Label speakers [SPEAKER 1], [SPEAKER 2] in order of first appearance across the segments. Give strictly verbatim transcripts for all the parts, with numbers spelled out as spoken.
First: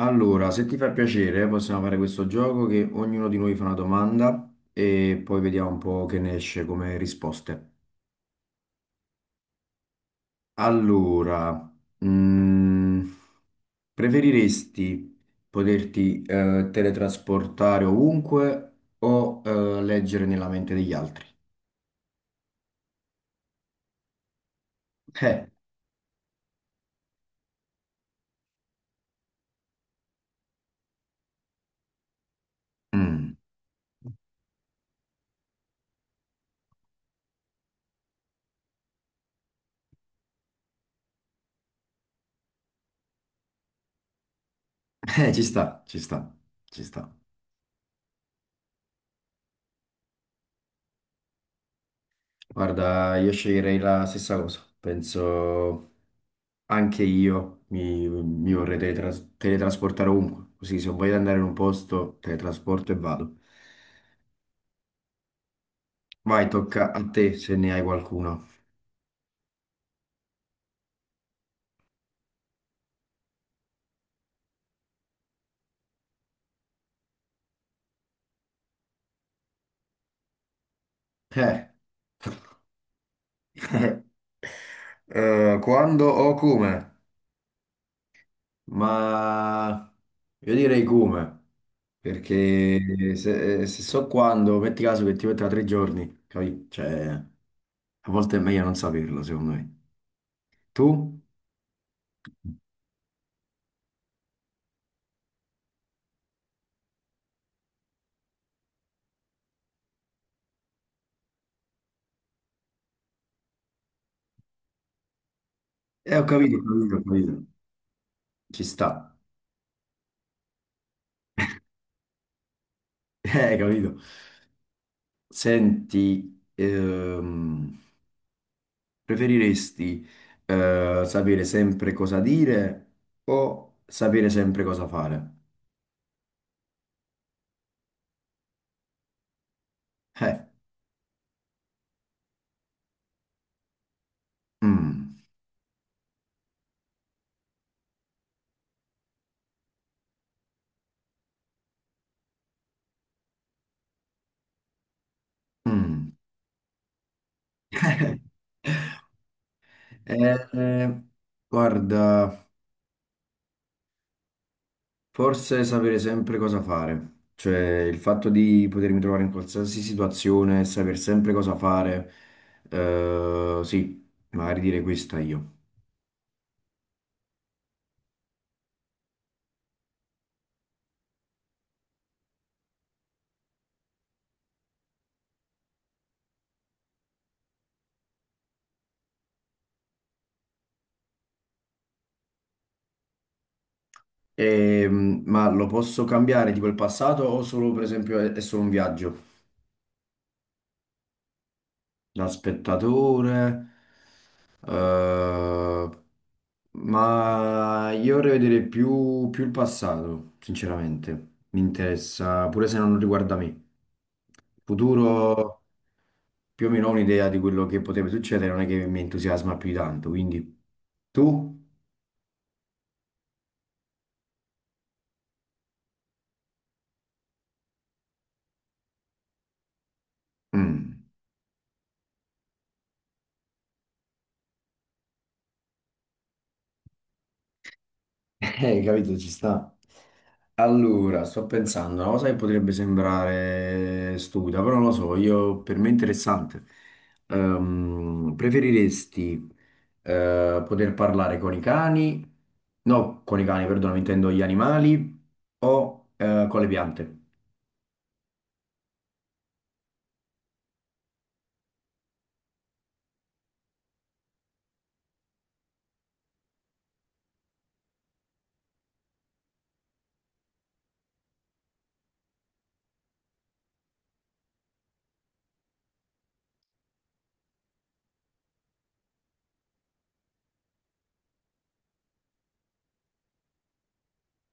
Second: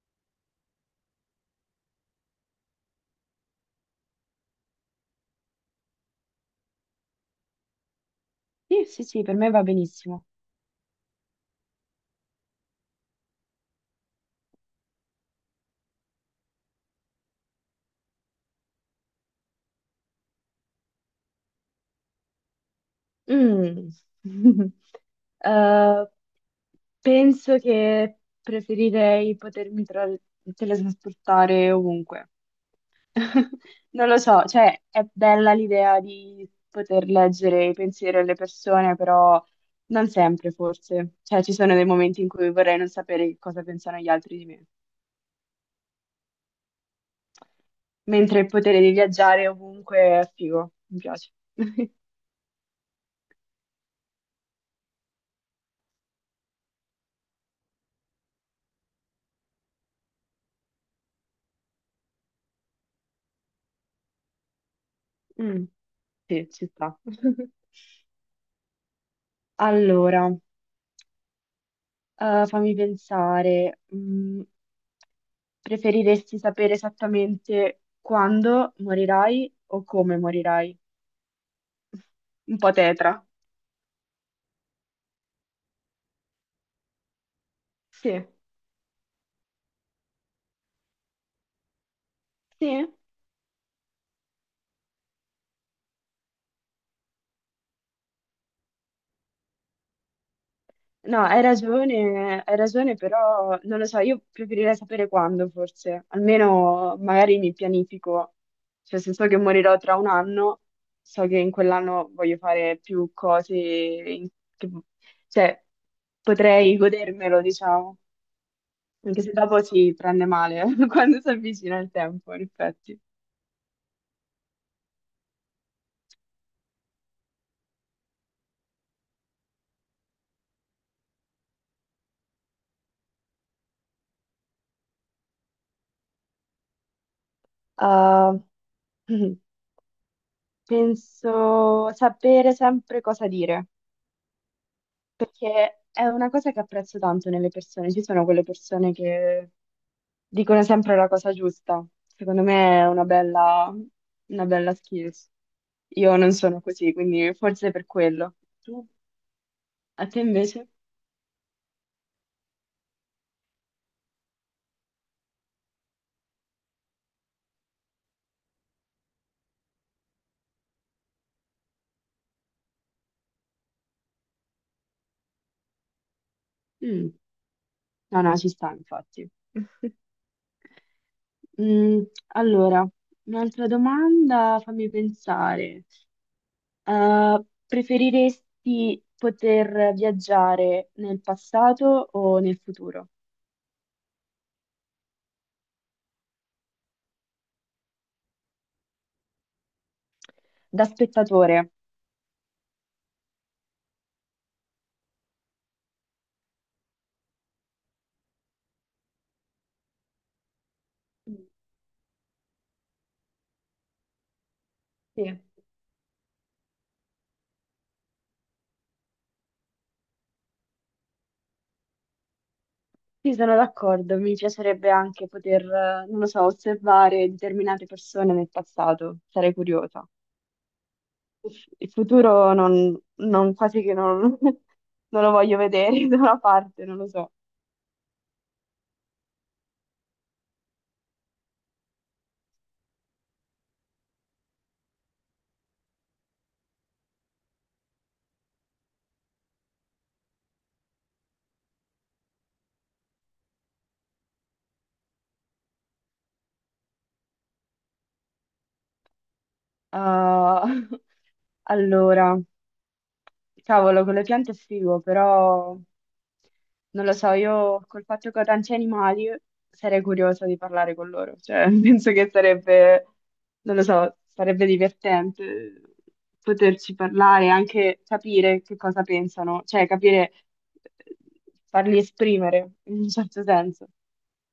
[SPEAKER 1] Allora, se ti fa piacere, eh, possiamo fare questo gioco che ognuno di noi fa una domanda e poi vediamo un po' che ne esce come risposte.
[SPEAKER 2] Sì, sì, sì, per me va benissimo.
[SPEAKER 1] Allora, mm, preferiresti poterti eh, teletrasportare ovunque o eh, leggere nella mente degli altri?
[SPEAKER 2] Mm.
[SPEAKER 1] Eh,
[SPEAKER 2] Eh, Penso che preferirei potermi tra- teletrasportare ovunque.
[SPEAKER 1] mm,
[SPEAKER 2] Non lo so, cioè è bella l'idea di poter leggere i pensieri delle persone, però non sempre forse. Cioè ci sono dei momenti in cui vorrei non sapere che cosa pensano gli altri di me.
[SPEAKER 1] eh, ci sta, ci sta, ci sta.
[SPEAKER 2] Mentre il potere di viaggiare ovunque è figo, mi piace.
[SPEAKER 1] Guarda, io sceglierei la stessa cosa. Penso anche io mi, mi vorrei teletras- teletrasportare ovunque. Così se voglio andare in un posto, teletrasporto e vado.
[SPEAKER 2] Mm,
[SPEAKER 1] Vai,
[SPEAKER 2] sì, ci
[SPEAKER 1] tocca
[SPEAKER 2] sta.
[SPEAKER 1] a te se ne hai qualcuno.
[SPEAKER 2] Allora, eh, fammi pensare, mm, preferiresti sapere esattamente quando morirai o come morirai?
[SPEAKER 1] Eh,
[SPEAKER 2] Un po' tetra.
[SPEAKER 1] eh, quando o come?
[SPEAKER 2] Sì,
[SPEAKER 1] Ma io direi come,
[SPEAKER 2] sì.
[SPEAKER 1] perché se, se so quando, metti caso che ti metto tra tre giorni, capì? Cioè, a volte è meglio non saperlo, secondo me. Tu?
[SPEAKER 2] No, hai ragione, hai ragione, però non lo so, io preferirei sapere quando forse, almeno magari mi pianifico, cioè se so che morirò tra un anno, so che in quell'anno voglio fare più cose, in- che- cioè
[SPEAKER 1] Eh, ho capito, ho
[SPEAKER 2] potrei
[SPEAKER 1] capito, ho
[SPEAKER 2] godermelo,
[SPEAKER 1] capito.
[SPEAKER 2] diciamo,
[SPEAKER 1] Ci sta.
[SPEAKER 2] anche se dopo si prende male quando si avvicina il tempo, in effetti.
[SPEAKER 1] Eh, hai capito. Senti, ehm, preferiresti eh, sapere sempre cosa dire o sapere sempre cosa fare?
[SPEAKER 2] Ah,
[SPEAKER 1] Eh,
[SPEAKER 2] penso sapere sempre cosa dire.
[SPEAKER 1] mm,
[SPEAKER 2] Perché è una cosa che apprezzo tanto nelle persone. Ci sono quelle persone che dicono sempre la cosa giusta. Secondo me è una bella, una bella skills.
[SPEAKER 1] mm.
[SPEAKER 2] Io non sono così, quindi forse per quello. Tu? A te invece?
[SPEAKER 1] Eh, Guarda, forse sapere sempre cosa fare. Cioè, il fatto di potermi trovare in qualsiasi situazione, saper sempre cosa fare, eh, sì, magari dire questa io.
[SPEAKER 2] Mm. No, no, ci sta, infatti. Mm, allora, un'altra domanda, fammi pensare. Eh, preferiresti poter viaggiare nel passato o nel futuro?
[SPEAKER 1] Ehm, ma lo posso cambiare tipo il passato o solo per esempio è, è solo un viaggio
[SPEAKER 2] Da spettatore.
[SPEAKER 1] da spettatore? eh, ma io vorrei vedere più, più il passato, sinceramente.
[SPEAKER 2] Sì,
[SPEAKER 1] Mi interessa, pure se non riguarda me. Il futuro più o meno ho un'idea di quello che potrebbe succedere, non è che mi entusiasma più di tanto, quindi tu?
[SPEAKER 2] sì, sono d'accordo. Mi piacerebbe anche poter, eh, non lo so, osservare determinate persone nel passato. Sarei curiosa.
[SPEAKER 1] Mm.
[SPEAKER 2] Il futuro non, non- quasi che non, non lo voglio vedere da una parte, non lo so.
[SPEAKER 1] Eh, capito, ci sta. Allora, sto pensando, una cosa che potrebbe sembrare stupida, però non lo so, io, per me è interessante. Ehm, preferiresti eh, poter parlare con i cani? No, con i cani, perdono, intendo gli animali o eh, con le piante?
[SPEAKER 2] Ah, allora, cavolo, con le piante è figo, però non lo so, io col fatto che ho tanti animali sarei curiosa di parlare con loro, cioè penso che sarebbe, non lo so, sarebbe divertente poterci parlare, anche capire che cosa pensano, cioè capire, eh, farli esprimere in un certo senso.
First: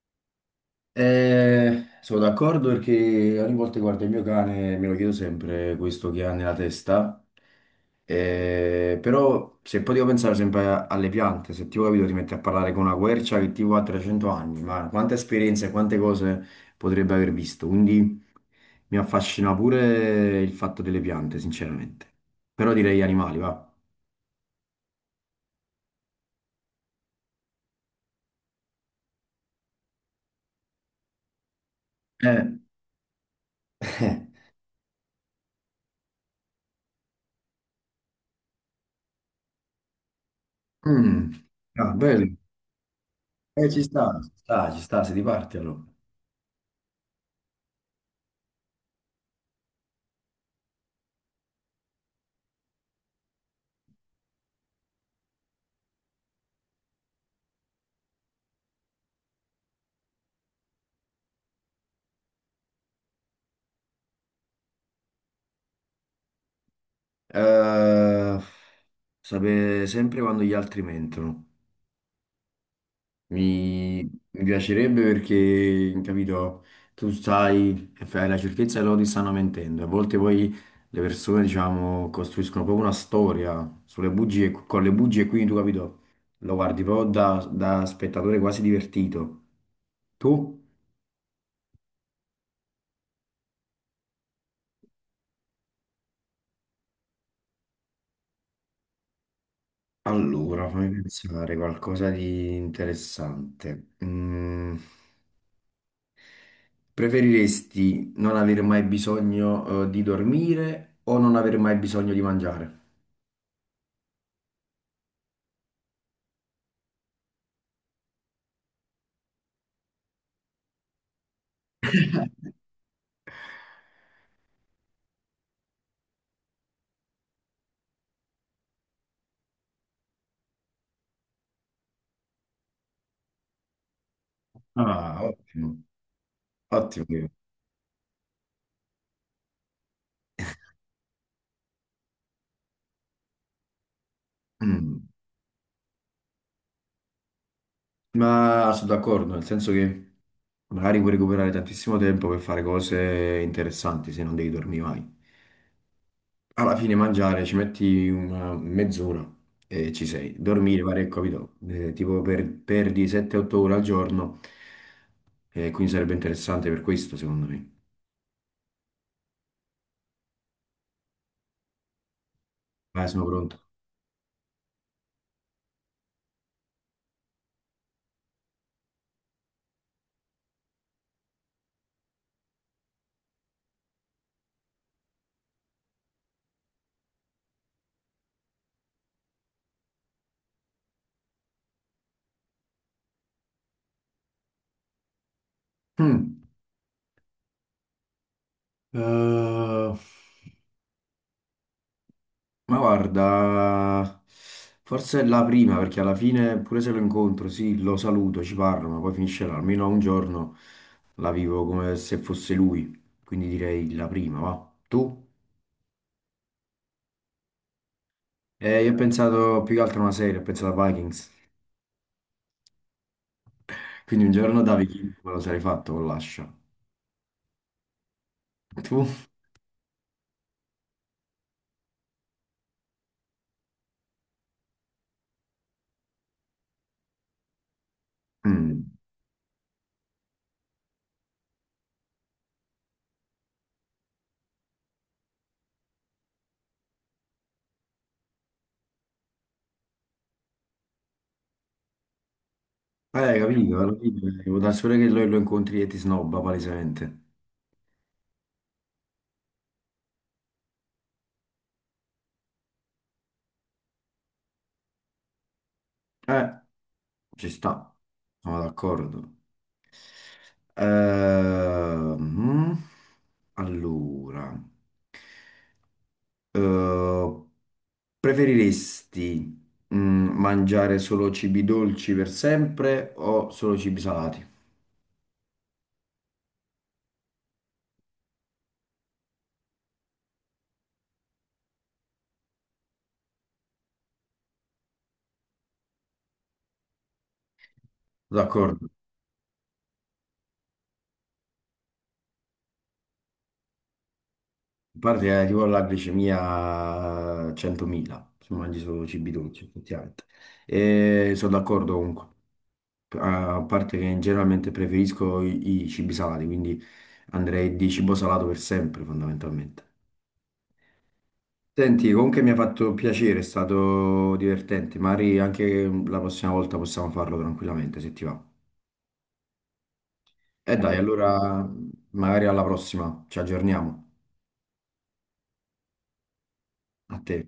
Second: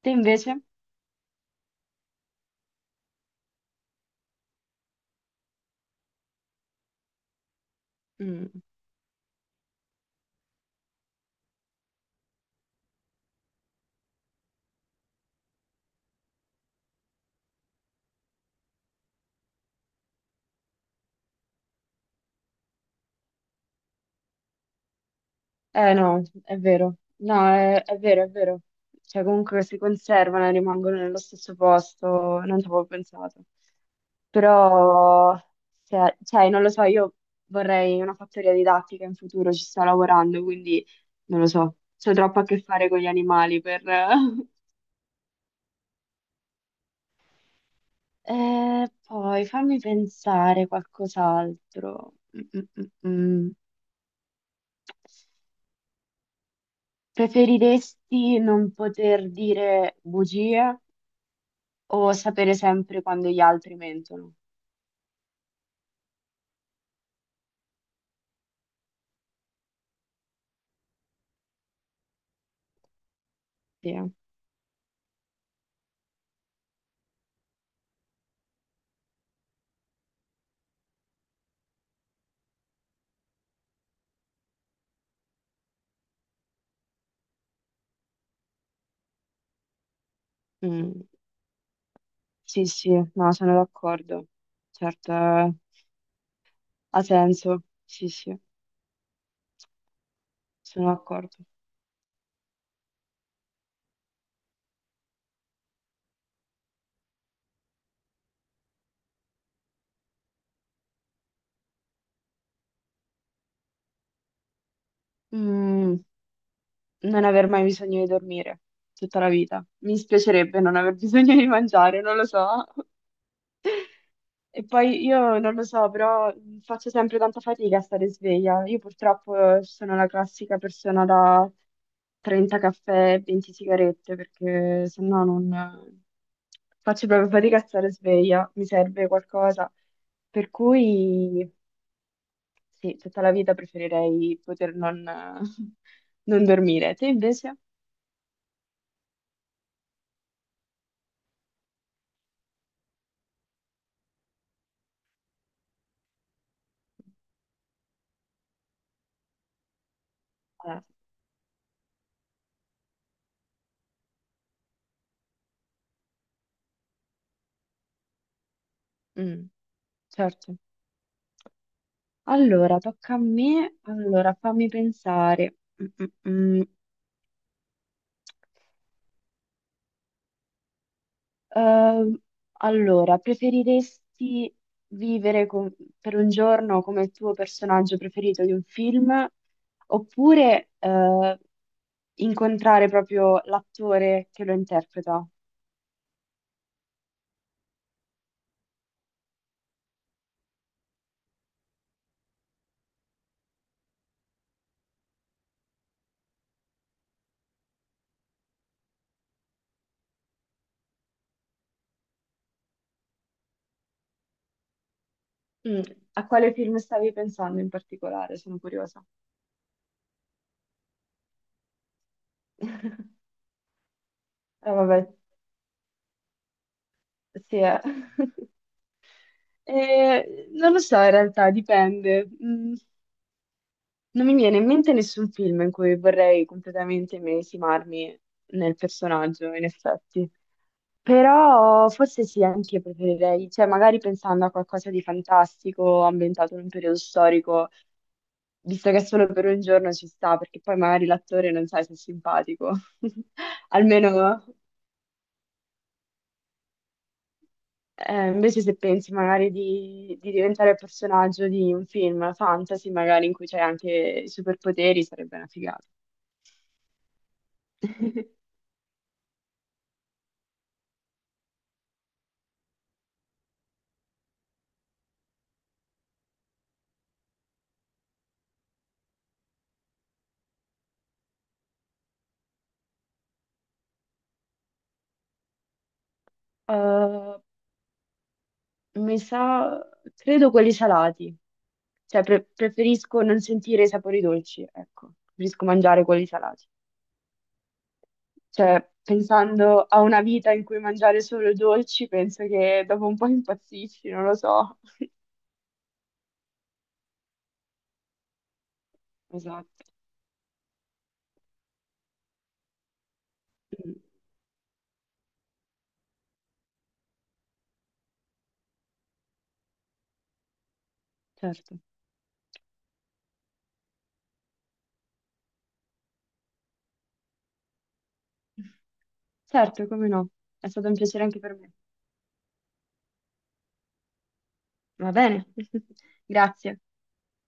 [SPEAKER 2] Te invece?
[SPEAKER 1] Eh, sono d'accordo perché ogni volta che guardo il mio cane me lo chiedo sempre questo che ha nella testa.
[SPEAKER 2] Mm.
[SPEAKER 1] Eh, però se poi devo pensare sempre a- alle piante, se ti ho capito ti metti a parlare con una quercia che tipo ha trecento anni, ma quante esperienze, quante cose potrebbe aver visto. Quindi mi affascina pure il fatto delle piante, sinceramente. Però direi animali, va.
[SPEAKER 2] Eh no, è vero. No, è, è vero, è vero. Cioè, comunque si conservano e rimangono nello stesso posto,
[SPEAKER 1] Eh,
[SPEAKER 2] non ci avevo pensato.
[SPEAKER 1] eh,
[SPEAKER 2] Però, se- cioè, non lo so, io vorrei una fattoria didattica in futuro, ci sto lavorando, quindi
[SPEAKER 1] mm.
[SPEAKER 2] non lo so.
[SPEAKER 1] Ah,
[SPEAKER 2] C'ho
[SPEAKER 1] bello.
[SPEAKER 2] troppo a che fare con gli animali
[SPEAKER 1] Eh, ci
[SPEAKER 2] per...
[SPEAKER 1] sta, ci sta, ci sta, se ti parti allora.
[SPEAKER 2] Eh, poi fammi pensare qualcos'altro. Mm, mm, mm, mm. Preferiresti non poter dire bugie o sapere sempre quando gli altri mentono?
[SPEAKER 1] Eh, Sapere sempre quando gli altri mentono.
[SPEAKER 2] Sì,
[SPEAKER 1] Mi,
[SPEAKER 2] eh.
[SPEAKER 1] mi piacerebbe perché, capito, tu sai e fai la certezza che loro ti stanno mentendo. A volte poi le persone, diciamo, costruiscono proprio una storia sulle bugie, con le bugie, quindi tu, capito, lo guardi proprio da, da spettatore quasi divertito. Tu?
[SPEAKER 2] Mm. Sì, sì, no, sono d'accordo. Certo, eh, ha senso. Sì, sì,
[SPEAKER 1] Allora,
[SPEAKER 2] sono
[SPEAKER 1] fammi
[SPEAKER 2] d'accordo.
[SPEAKER 1] pensare qualcosa di interessante. Mm. Preferiresti non avere mai bisogno, eh, di dormire o non avere mai bisogno di mangiare?
[SPEAKER 2] Mm, Non aver mai bisogno di dormire tutta la vita. Mi dispiacerebbe non aver bisogno di mangiare, non lo so. E poi io non lo so, però mm, faccio sempre tanta fatica a stare sveglia. Io purtroppo eh, sono la classica persona da trenta caffè e venti sigarette, perché
[SPEAKER 1] Ah,
[SPEAKER 2] sennò non
[SPEAKER 1] ottimo,
[SPEAKER 2] eh, faccio
[SPEAKER 1] ottimo.
[SPEAKER 2] proprio fatica a stare sveglia, mi serve qualcosa. Per cui sì, tutta la vita preferirei poter non,
[SPEAKER 1] Mm.
[SPEAKER 2] non dormire. Te invece?
[SPEAKER 1] Ma sono d'accordo, nel senso che magari puoi recuperare tantissimo tempo per fare cose interessanti se non devi dormire mai. Alla fine mangiare ci metti una mezz'ora e ci sei.
[SPEAKER 2] Eh,
[SPEAKER 1] Dormire, pare, capito? Eh, tipo per- perdi sette otto ore al giorno, e quindi sarebbe interessante per questo, secondo me.
[SPEAKER 2] mm, certo. Allora,
[SPEAKER 1] Vai,
[SPEAKER 2] tocca a
[SPEAKER 1] sono pronto.
[SPEAKER 2] me. Allora, fammi pensare. Mm, mm, mm. Ehm, allora, preferiresti vivere con- per un giorno come il tuo personaggio preferito di un film, oppure eh, incontrare proprio l'attore che lo interpreta?
[SPEAKER 1] Mm. Eh, ma guarda, forse è la prima perché alla fine, pure se lo incontro, sì, lo saluto, ci parlo, ma poi finisce là. Almeno un giorno la vivo come se fosse lui. Quindi direi la prima, va. Tu?
[SPEAKER 2] Mm, A quale film stavi pensando in particolare? Sono
[SPEAKER 1] Eh, io ho
[SPEAKER 2] curiosa.
[SPEAKER 1] pensato più che altro a una serie, ho pensato a Vikings. Quindi un giorno
[SPEAKER 2] Ah,
[SPEAKER 1] da
[SPEAKER 2] vabbè,
[SPEAKER 1] Viking me lo sarei fatto con l'ascia.
[SPEAKER 2] sì, eh.
[SPEAKER 1] Tu?
[SPEAKER 2] Eh, non lo so, in realtà dipende. Mm. Non mi viene in mente nessun film in cui vorrei completamente immedesimarmi nel
[SPEAKER 1] Mm.
[SPEAKER 2] personaggio, in effetti. Però forse sì, anche io preferirei, cioè magari pensando a qualcosa di fantastico ambientato in un periodo storico, visto che solo per un giorno ci sta, perché poi magari l'attore non sai se è simpatico.
[SPEAKER 1] Eh, capito, alla fine
[SPEAKER 2] Almeno,
[SPEAKER 1] devo dare solo che lo, lo incontri e ti snobba palesemente.
[SPEAKER 2] eh, invece se pensi magari di, di diventare il personaggio di un film fantasy, magari in cui c'è anche i superpoteri, sarebbe una figata.
[SPEAKER 1] Eh, Ci sta, sono d'accordo. Ehm, allora, eh, preferiresti mm, mangiare solo cibi dolci per sempre o solo cibi salati?
[SPEAKER 2] Eh, mi sa, credo quelli salati, cioè pre- preferisco non sentire i sapori dolci, ecco, preferisco mangiare quelli salati.
[SPEAKER 1] D'accordo,
[SPEAKER 2] Cioè,
[SPEAKER 1] a
[SPEAKER 2] pensando a una vita in cui mangiare solo dolci, penso che dopo un po' impazzisci, non lo so.
[SPEAKER 1] parte che tipo la glicemia centomila se mangi solo cibi dolci,
[SPEAKER 2] Esatto.
[SPEAKER 1] effettivamente. E sono d'accordo comunque, a
[SPEAKER 2] Mm,
[SPEAKER 1] parte che generalmente preferisco i, i cibi salati, quindi andrei di cibo salato per sempre, fondamentalmente.
[SPEAKER 2] certo.
[SPEAKER 1] Senti, comunque mi ha fatto piacere, è stato divertente. Magari anche la prossima volta possiamo farlo tranquillamente, se ti va.
[SPEAKER 2] Certo, come no. È
[SPEAKER 1] E
[SPEAKER 2] stato un
[SPEAKER 1] dai,
[SPEAKER 2] piacere
[SPEAKER 1] Allora,
[SPEAKER 2] anche per
[SPEAKER 1] allora
[SPEAKER 2] me.
[SPEAKER 1] magari alla prossima, ci aggiorniamo.
[SPEAKER 2] Va bene, grazie.
[SPEAKER 1] A te.